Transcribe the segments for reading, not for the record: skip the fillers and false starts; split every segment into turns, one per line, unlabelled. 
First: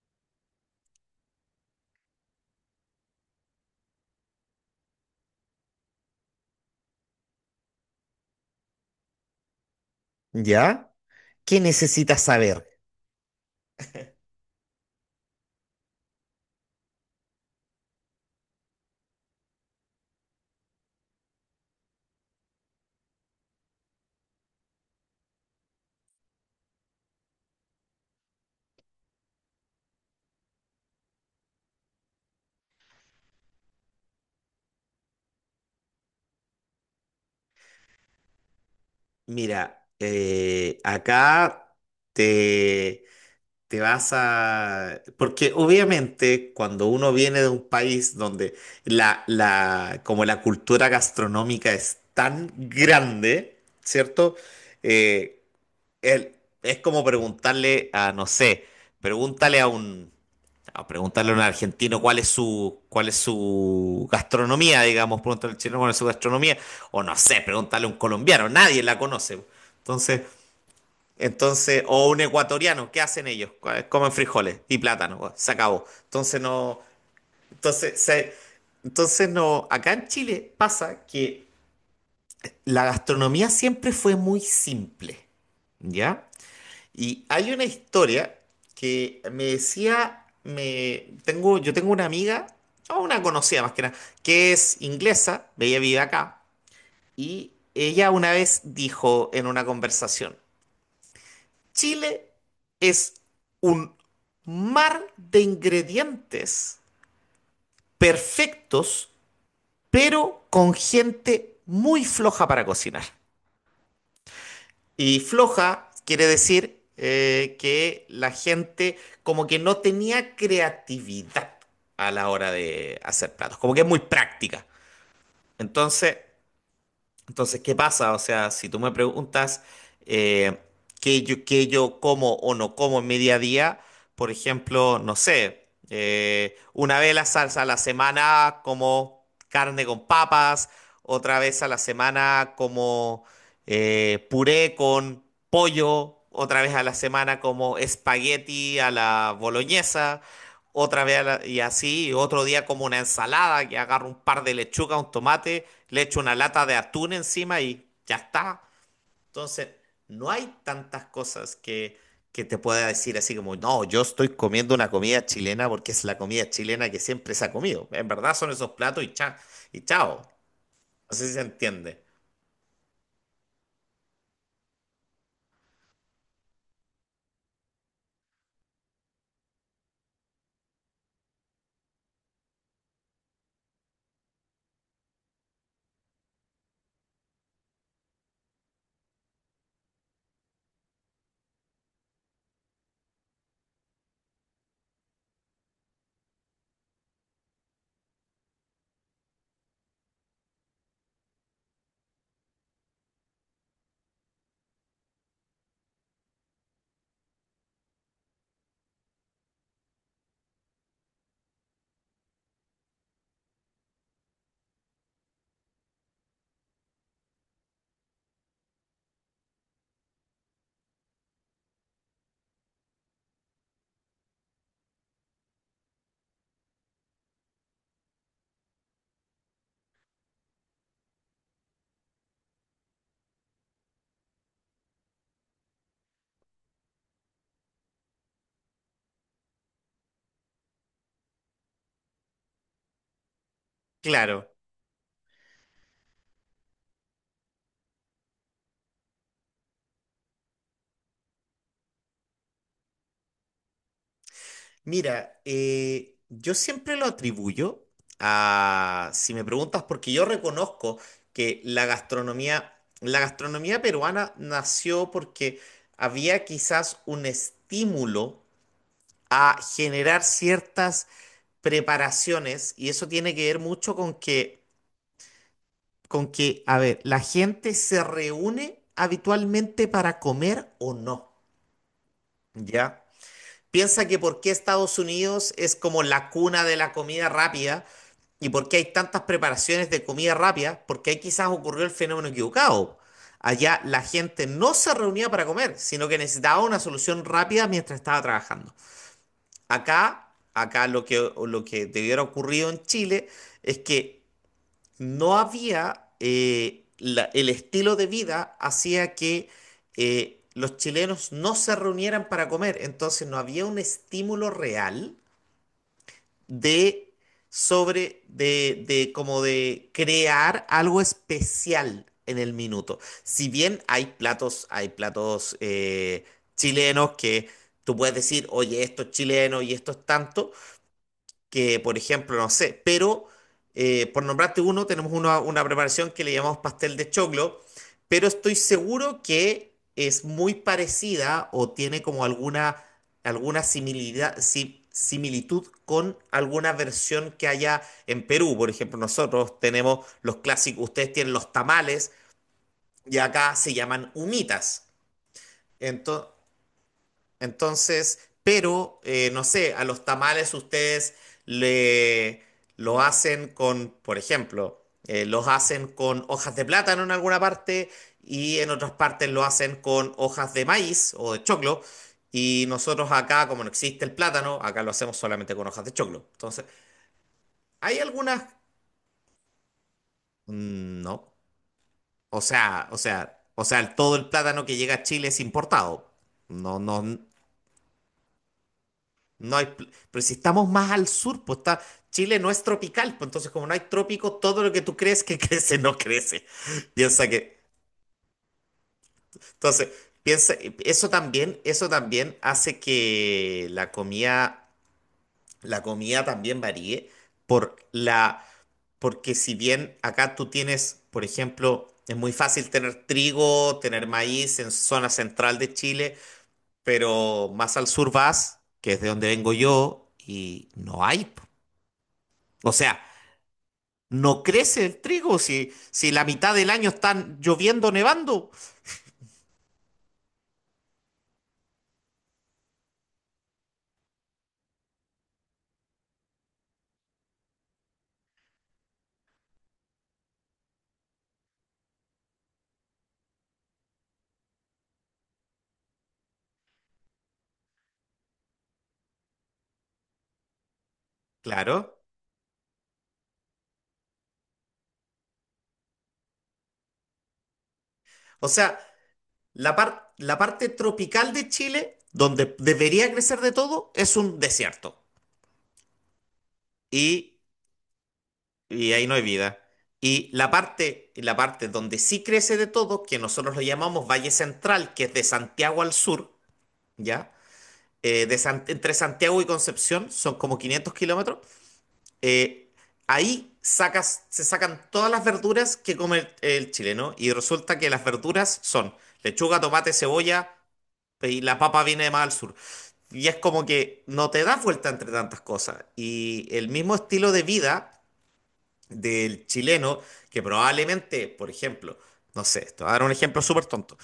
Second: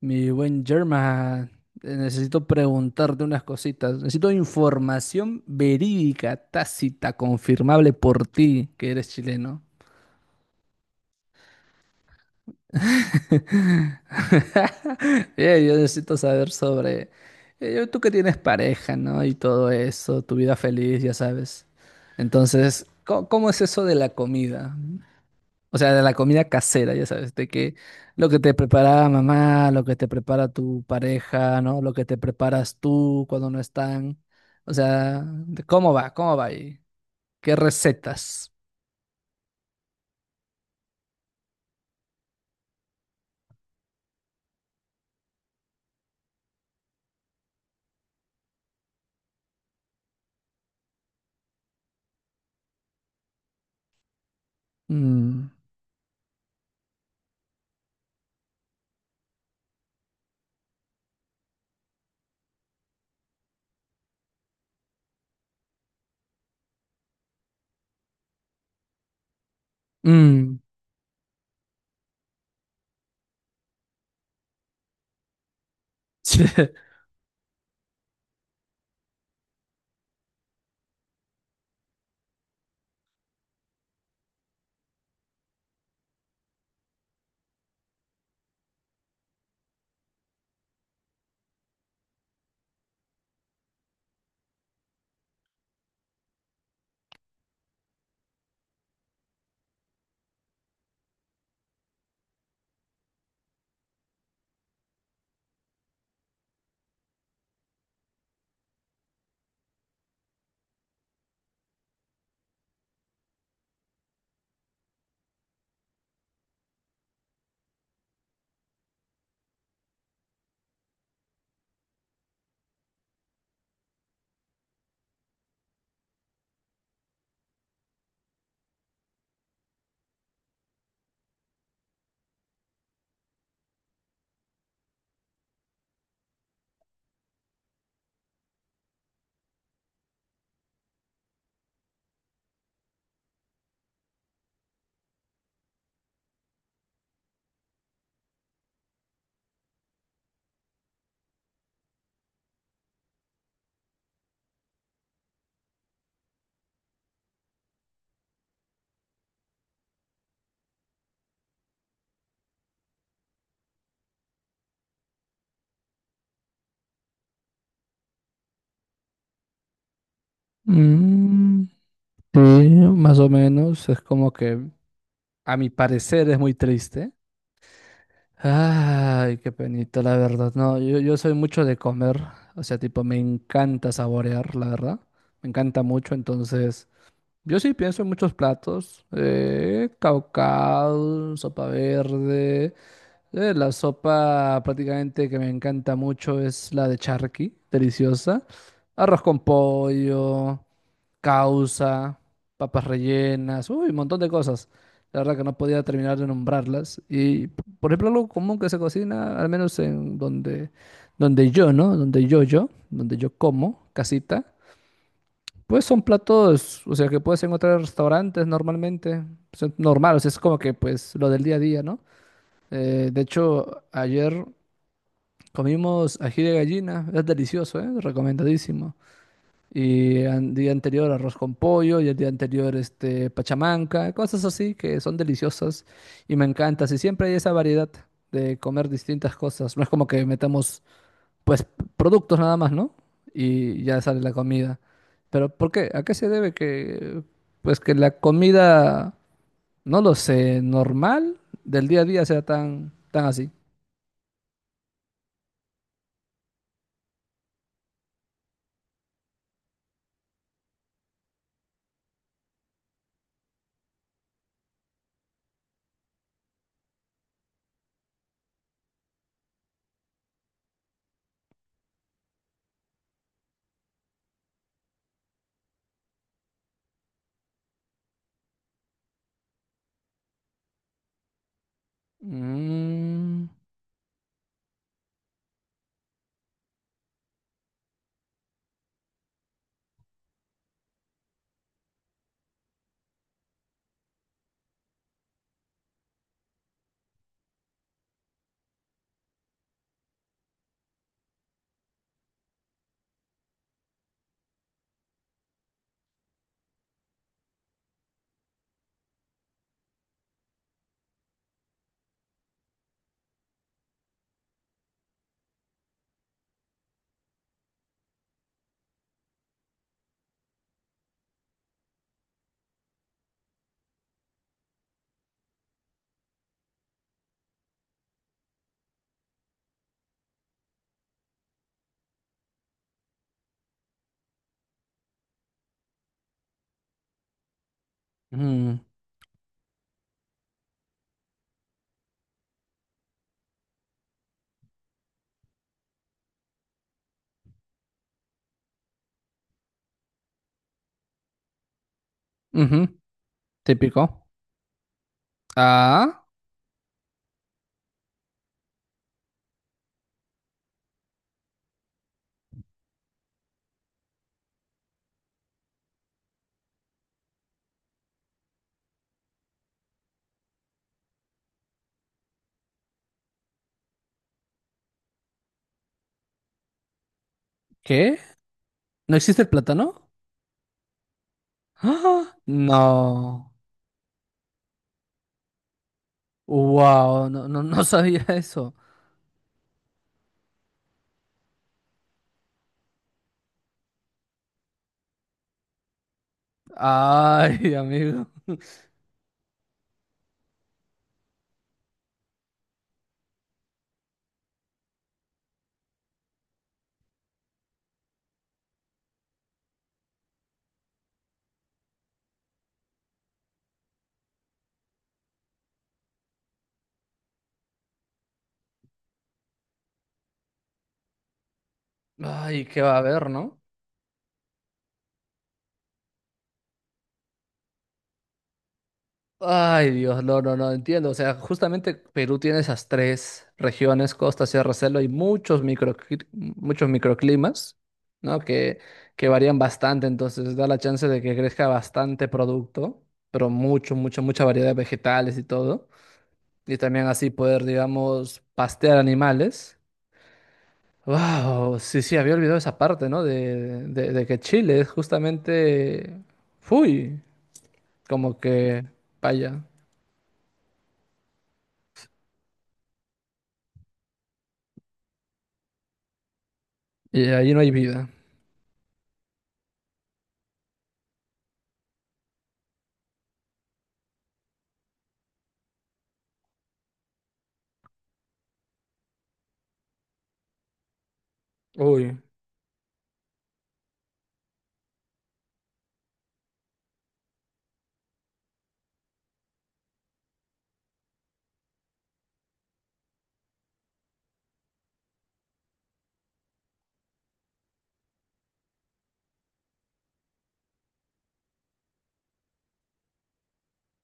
Mi buen Germa, necesito preguntarte unas cositas. Necesito información verídica, tácita, confirmable por ti, que eres chileno.
¿Ya? ¿Qué necesitas saber?
Yo necesito saber sobre tú que tienes pareja, ¿no? Y todo eso, tu vida feliz, ya sabes. Entonces, ¿cómo es eso de la comida? O sea, de la comida casera, ya sabes, de que lo que te prepara mamá, lo que te prepara tu pareja, ¿no? Lo que te preparas tú cuando no están. O sea, de ¿cómo va? ¿Cómo va ahí? ¿Qué recetas?
Mira, acá te, te vas a... Porque obviamente cuando uno viene de un país donde como la cultura gastronómica es tan grande, ¿cierto? Eh,
Mm,
el- es como preguntarle a, no sé, pregúntale a un, A preguntarle a un argentino cuál es su gastronomía, digamos, preguntarle al chileno cuál es su gastronomía, o no sé, preguntarle a un colombiano, nadie la conoce. Entonces,
mm,
entonces, o un ecuatoriano, ¿qué hacen ellos? Comen frijoles y plátano, pues, se acabó. Entonces, se- entonces no, acá en Chile pasa que la gastronomía siempre fue muy simple, ¿ya? Y hay una historia que me decía, me, tengo, yo tengo una amiga, o una conocida más que nada, que es inglesa. Ella vive acá, y ella una vez dijo en una conversación, Chile es un mar de ingredientes perfectos, pero con gente muy floja para cocinar. Y floja quiere decir que la gente como que no tenía creatividad a la hora de hacer platos, como que es muy práctica. Entonces, entonces, ¿qué pasa? O sea, si tú me preguntas eh, qué yo como o no como en mi día a día, por ejemplo, no sé, una vez la salsa a la semana como carne con papas, otra vez a la semana como puré con pollo, otra vez a la semana como espagueti a la boloñesa, otra vez a la- y así, y otro día como una ensalada, que agarro un par de lechuga, un tomate, le echo una lata de atún encima y ya está. Entonces, no hay tantas cosas que te pueda decir así como, no, yo estoy comiendo una comida chilena porque es la comida chilena que siempre se ha comido. En verdad son esos platos y y chao. No sé si se
mm,
entiende.
sí, más o menos. Es como que, a mi parecer, es muy triste. Ay, qué penito, la verdad. No, yo soy mucho de comer. O sea, tipo, me encanta saborear, la verdad. Me encanta mucho, entonces. Yo sí pienso en muchos platos, caucao, sopa verde, la sopa prácticamente que me encanta mucho es la de charqui, deliciosa, arroz con pollo, causa, papas rellenas, uy, un montón de cosas. La verdad que no podía terminar de nombrarlas. Y, por ejemplo, algo común que se cocina, al menos en donde, donde yo, ¿no? Donde yo como, casita. Pues son platos, o sea, que puedes encontrar en restaurantes normalmente. Son normal, o sea, es como que pues lo del día a día, ¿no? De hecho, ayer comimos ají de gallina, es delicioso, ¿eh? Recomendadísimo. Y el día anterior arroz con pollo y el día anterior este pachamanca, cosas así que son deliciosas y me encanta. Y siempre hay esa variedad de comer distintas cosas. No es como que metamos pues productos nada más, ¿no? Y ya sale la
Claro.
comida. Pero ¿por qué? ¿A qué se debe que, pues que la comida, no lo sé, normal del día a día sea tan, tan así?
Mira, yo siempre lo atribuyo a, si me preguntas, porque yo reconozco que la gastronomía peruana nació porque había quizás un estímulo a generar ciertas preparaciones, y eso tiene que ver mucho con que, a ver, la gente se reúne habitualmente para comer o no, ¿ya?
Mm,
Piensa que por qué Estados Unidos es como la cuna de la comida rápida y por qué hay tantas preparaciones de comida rápida, porque ahí quizás ocurrió el fenómeno equivocado. Allá la gente no se reunía para comer, sino que necesitaba una solución rápida mientras estaba trabajando. Acá lo que debiera ocurrido en Chile es que no había el estilo de vida hacía que los chilenos no se reunieran para comer, entonces no había un estímulo real de sobre de como de crear algo especial en el minuto. Si bien hay platos chilenos que tú puedes decir, oye, esto es chileno y esto es tanto, que, por ejemplo, no sé, pero por nombrarte uno, tenemos una preparación que le llamamos pastel de choclo, pero estoy
mm,
seguro que es muy parecida o tiene como alguna, alguna similidad, si- similitud con alguna versión que haya en Perú. Por ejemplo, nosotros tenemos los clásicos, ustedes tienen los tamales,
ujú,
y acá se llaman
típico.
humitas.
Ah,
Entonces, entonces, pero no sé, a los tamales ustedes le lo hacen con, por ejemplo, los hacen con hojas de plátano en alguna parte, y en otras partes lo hacen con hojas de maíz o de choclo. Y nosotros acá, como no existe el plátano, acá lo hacemos solamente con hojas de choclo. Entonces, hay
¿qué?
algunas...
¿No existe el plátano?
Mm, no.
¡Ah!
O sea, o sea,
No.
o sea, todo el plátano que llega a Chile es importado. No, no.
Wow, no, no, no sabía eso.
No hay. Pero si estamos más al sur, pues está, Chile no es tropical, pues entonces como no hay trópico, todo lo que tú crees que crece no crece. Piensa que,
Ay, amigo.
entonces, piensa, eso también, hace que la comida también varíe por porque si bien acá tú tienes, por ejemplo, es muy fácil tener trigo, tener maíz en zona central de Chile, pero más al sur vas, que es de donde vengo yo, y no hay, po.
Ay,
O
¿qué va a
sea,
haber, no?
no crece el trigo si, si la mitad del año están lloviendo, nevando.
Ay, Dios, no, no, no entiendo. O sea, justamente Perú tiene esas tres regiones, costa, sierra, selva, y muchos micro, muchos microclimas, ¿no? Que varían bastante, entonces da la chance de que crezca bastante producto, pero mucha variedad de vegetales y todo. Y también así poder, digamos, pastear animales. Wow, sí,
Claro.
sí, había olvidado esa parte, ¿no? De que Chile es justamente, fui, como
O sea,
que, vaya,
la parte tropical de Chile, donde debería crecer de todo, es un desierto.
y
Y,
ahí no hay vida.
y ahí no hay vida. Y la parte donde sí crece de todo, que nosotros lo llamamos Valle Central, que es de Santiago al sur, ¿ya? Entre Santiago y Concepción, son como 500 kilómetros.
Uy,
eh, Se sacan todas las verduras que come el chileno, y resulta que las verduras son lechuga, tomate, cebolla, y la papa viene de más al sur. Y es como que no te das vuelta entre tantas cosas. Y el mismo estilo de vida del chileno, que probablemente, por ejemplo, no sé, te voy a dar un ejemplo súper tonto.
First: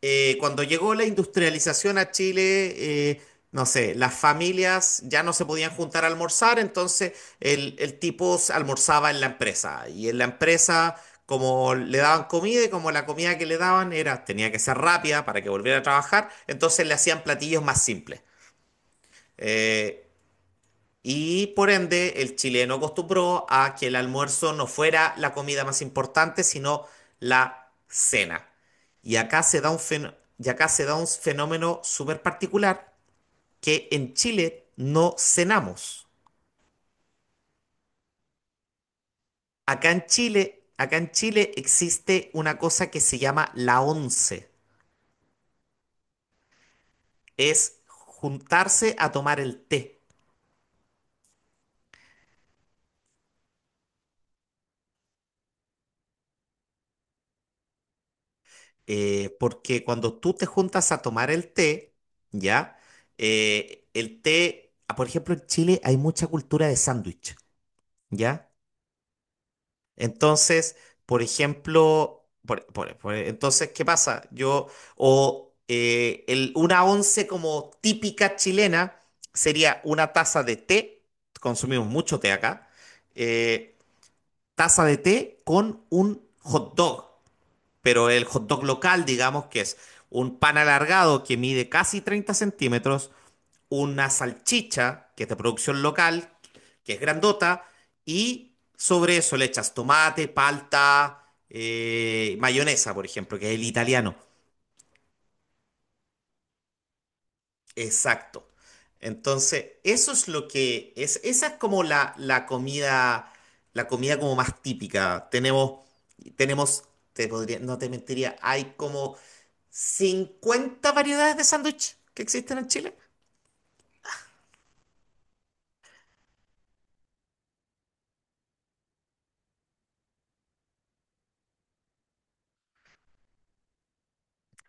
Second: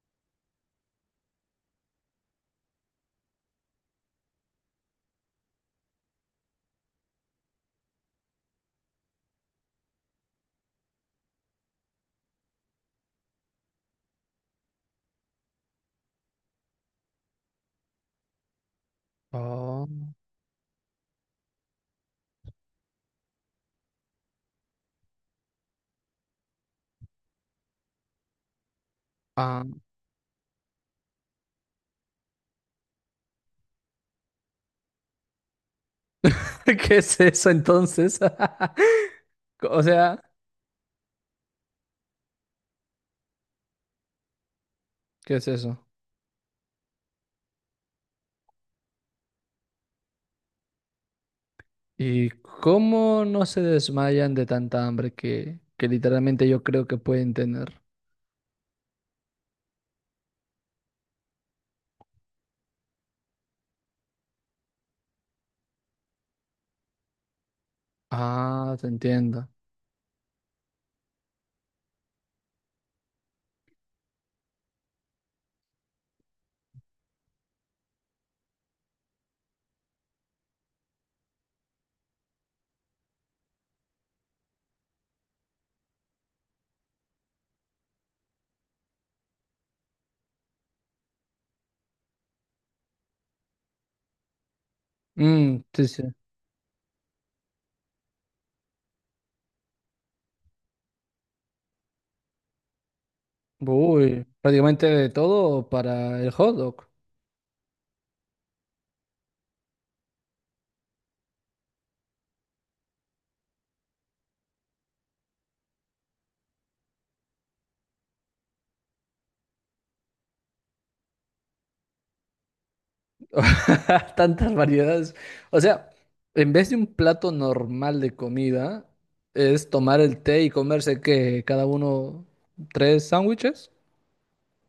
Cuando llegó la industrialización a Chile, no sé, las familias ya no se podían juntar a almorzar, entonces el tipo almorzaba en la empresa. Y en la empresa, como le daban comida y como la comida que le daban era, tenía que ser rápida para que volviera a trabajar, entonces le hacían platillos más simples.
oh,
Eh, y por ende, el chileno acostumbró a que el almuerzo no fuera la comida más importante, sino la cena.
ah,
Y acá se da un fenómeno súper particular, que en Chile no cenamos.
¿qué es eso entonces? O
Acá en
sea,
Chile, acá en Chile existe una cosa que se llama la once.
¿qué es eso?
Es juntarse a tomar el té.
¿Y cómo no se desmayan de tanta hambre que literalmente yo creo que pueden tener?
Porque cuando tú te juntas a tomar el té, ¿ya? El té, ah, por ejemplo, en Chile hay mucha cultura de sándwich, ¿ya?
Ah, te entiendo.
Entonces, por ejemplo, entonces, ¿qué pasa? O una once como típica chilena sería una taza de té, consumimos mucho té acá. eh, Taza de té con un hot dog, pero el hot dog local, digamos que es un pan alargado que mide casi 30 centímetros, una salchicha que es de
Mm,
producción
sí, sí.
local, que es grandota, y sobre eso le echas tomate, palta, mayonesa, por ejemplo, que es el italiano.
Uy, prácticamente de todo para el hot dog.
Exacto. Entonces, eso es lo que es, esa es como la comida, la comida como más típica. Tenemos, te podría, no te mentiría, hay como 50 variedades de sándwich que existen en Chile.
Tantas variedades. O sea, en vez de un plato normal de comida, es tomar el té y comerse que cada uno tres sándwiches.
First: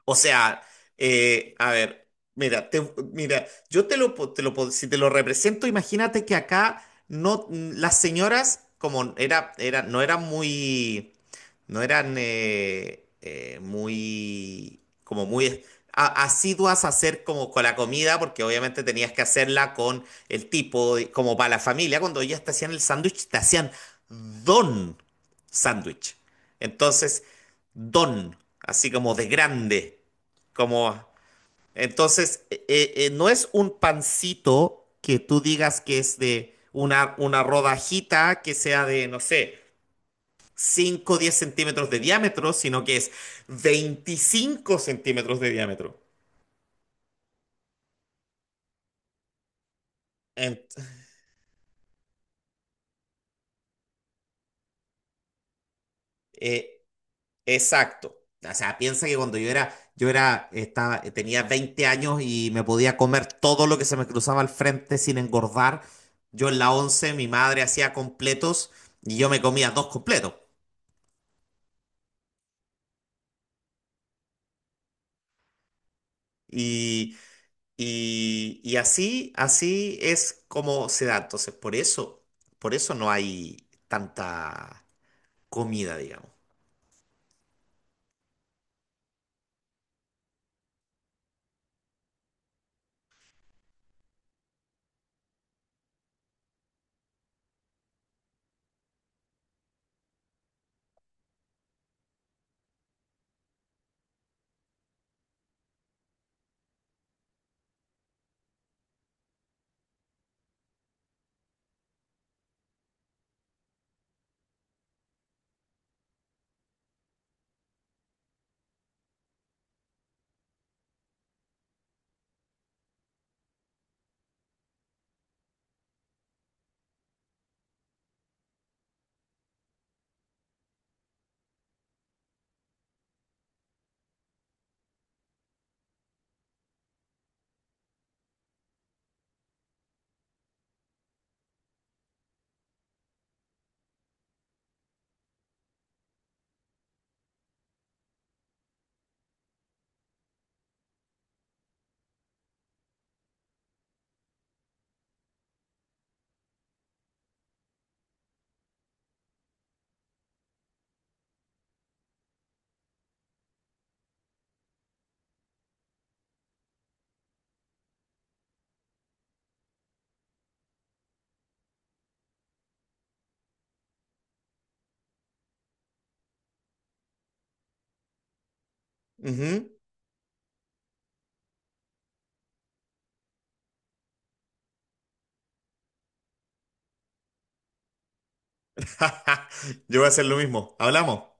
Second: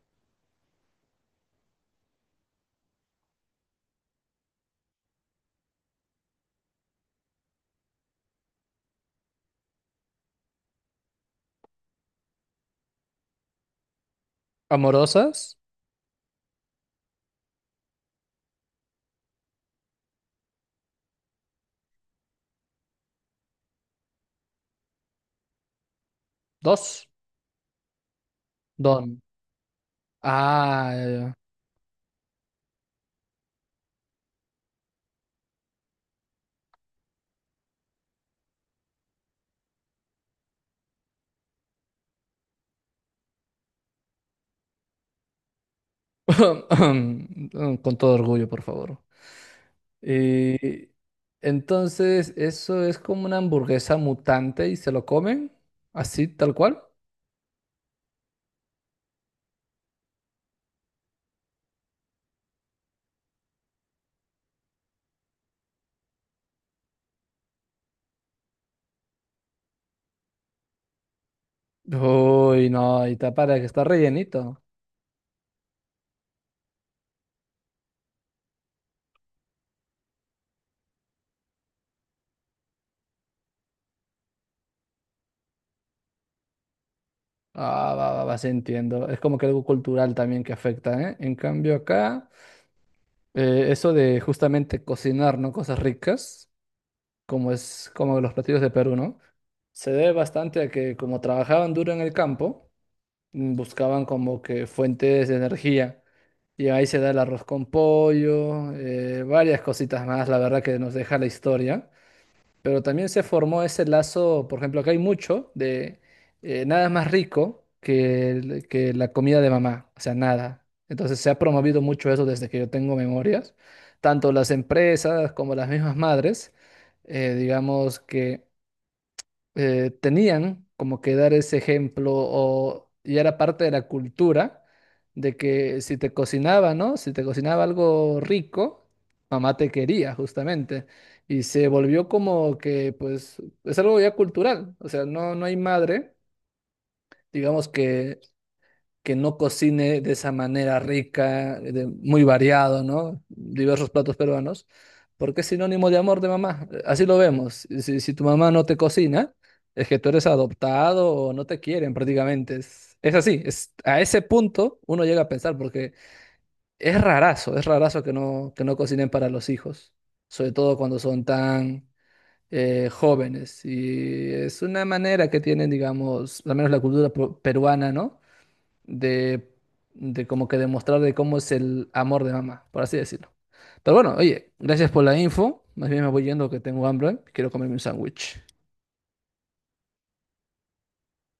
O sea, a ver, mira, mira, yo te lo, po- si te lo represento, imagínate que acá no, las señoras, como no eran muy, no eran muy, como
Amorosas,
muy asiduas a hacer como con la comida, porque obviamente tenías que hacerla con el tipo, como para la familia, cuando ellas te hacían el sándwich, te hacían don sándwich.
dos,
Entonces, don, así como
don.
de grande.
Ah,
Como,
ya, ya.
entonces, no es un pancito que tú digas que es de una rodajita que sea de, no sé, 5 o 10 centímetros de diámetro, sino que es 25 centímetros de diámetro.
Con todo orgullo, por favor.
En-
Y entonces, eso es como una hamburguesa mutante y se lo comen, así, tal
eh,
cual.
Exacto. O sea, piensa que cuando tenía 20 años y me podía comer todo lo que se me cruzaba al frente sin engordar. Yo en la 11 mi madre hacía completos, y yo me comía dos completos.
Uy, no, y está para que está rellenito.
Y, y así es como se da. Entonces, por eso no hay tanta comida, digamos.
Ah, sí entiendo. Es como que algo cultural también que afecta, ¿eh? En cambio, acá, eso de justamente cocinar, ¿no? Cosas ricas, como es como los platillos de Perú, ¿no? Se debe bastante a que como trabajaban duro en el campo, mm, buscaban como que fuentes de energía. Y ahí se da el arroz con pollo, varias cositas más, la verdad que nos deja la historia. Pero también se formó ese lazo, por ejemplo, acá hay mucho de nada más rico que, que la comida de mamá, o sea, nada. Entonces se ha promovido mucho eso desde que yo tengo memorias, tanto las empresas como las mismas madres, digamos que tenían como que dar ese ejemplo o y era parte de la cultura de que si te cocinaba, ¿no? Si te cocinaba algo rico, mamá te quería justamente. Y se volvió como que, pues, es algo ya cultural. O sea, no, no hay madre, digamos que no cocine de esa manera rica, muy variado, ¿no? Diversos platos peruanos, porque es sinónimo de amor de mamá. Así lo vemos. Si, si tu mamá no te cocina, es que tú eres adoptado o no te quieren prácticamente. Es así, es, a ese punto uno llega a pensar, porque es rarazo que no cocinen para los hijos, sobre todo cuando son tan... jóvenes y es una manera que tienen, digamos, al menos la cultura peruana, ¿no? de,
Ujú.
de como que demostrar de cómo es el amor de mamá, por así decirlo. Pero bueno, oye, gracias por la info. Más bien me voy yendo que tengo hambre. Quiero comerme un sándwich.
Yo voy a hacer lo mismo. Hablamos.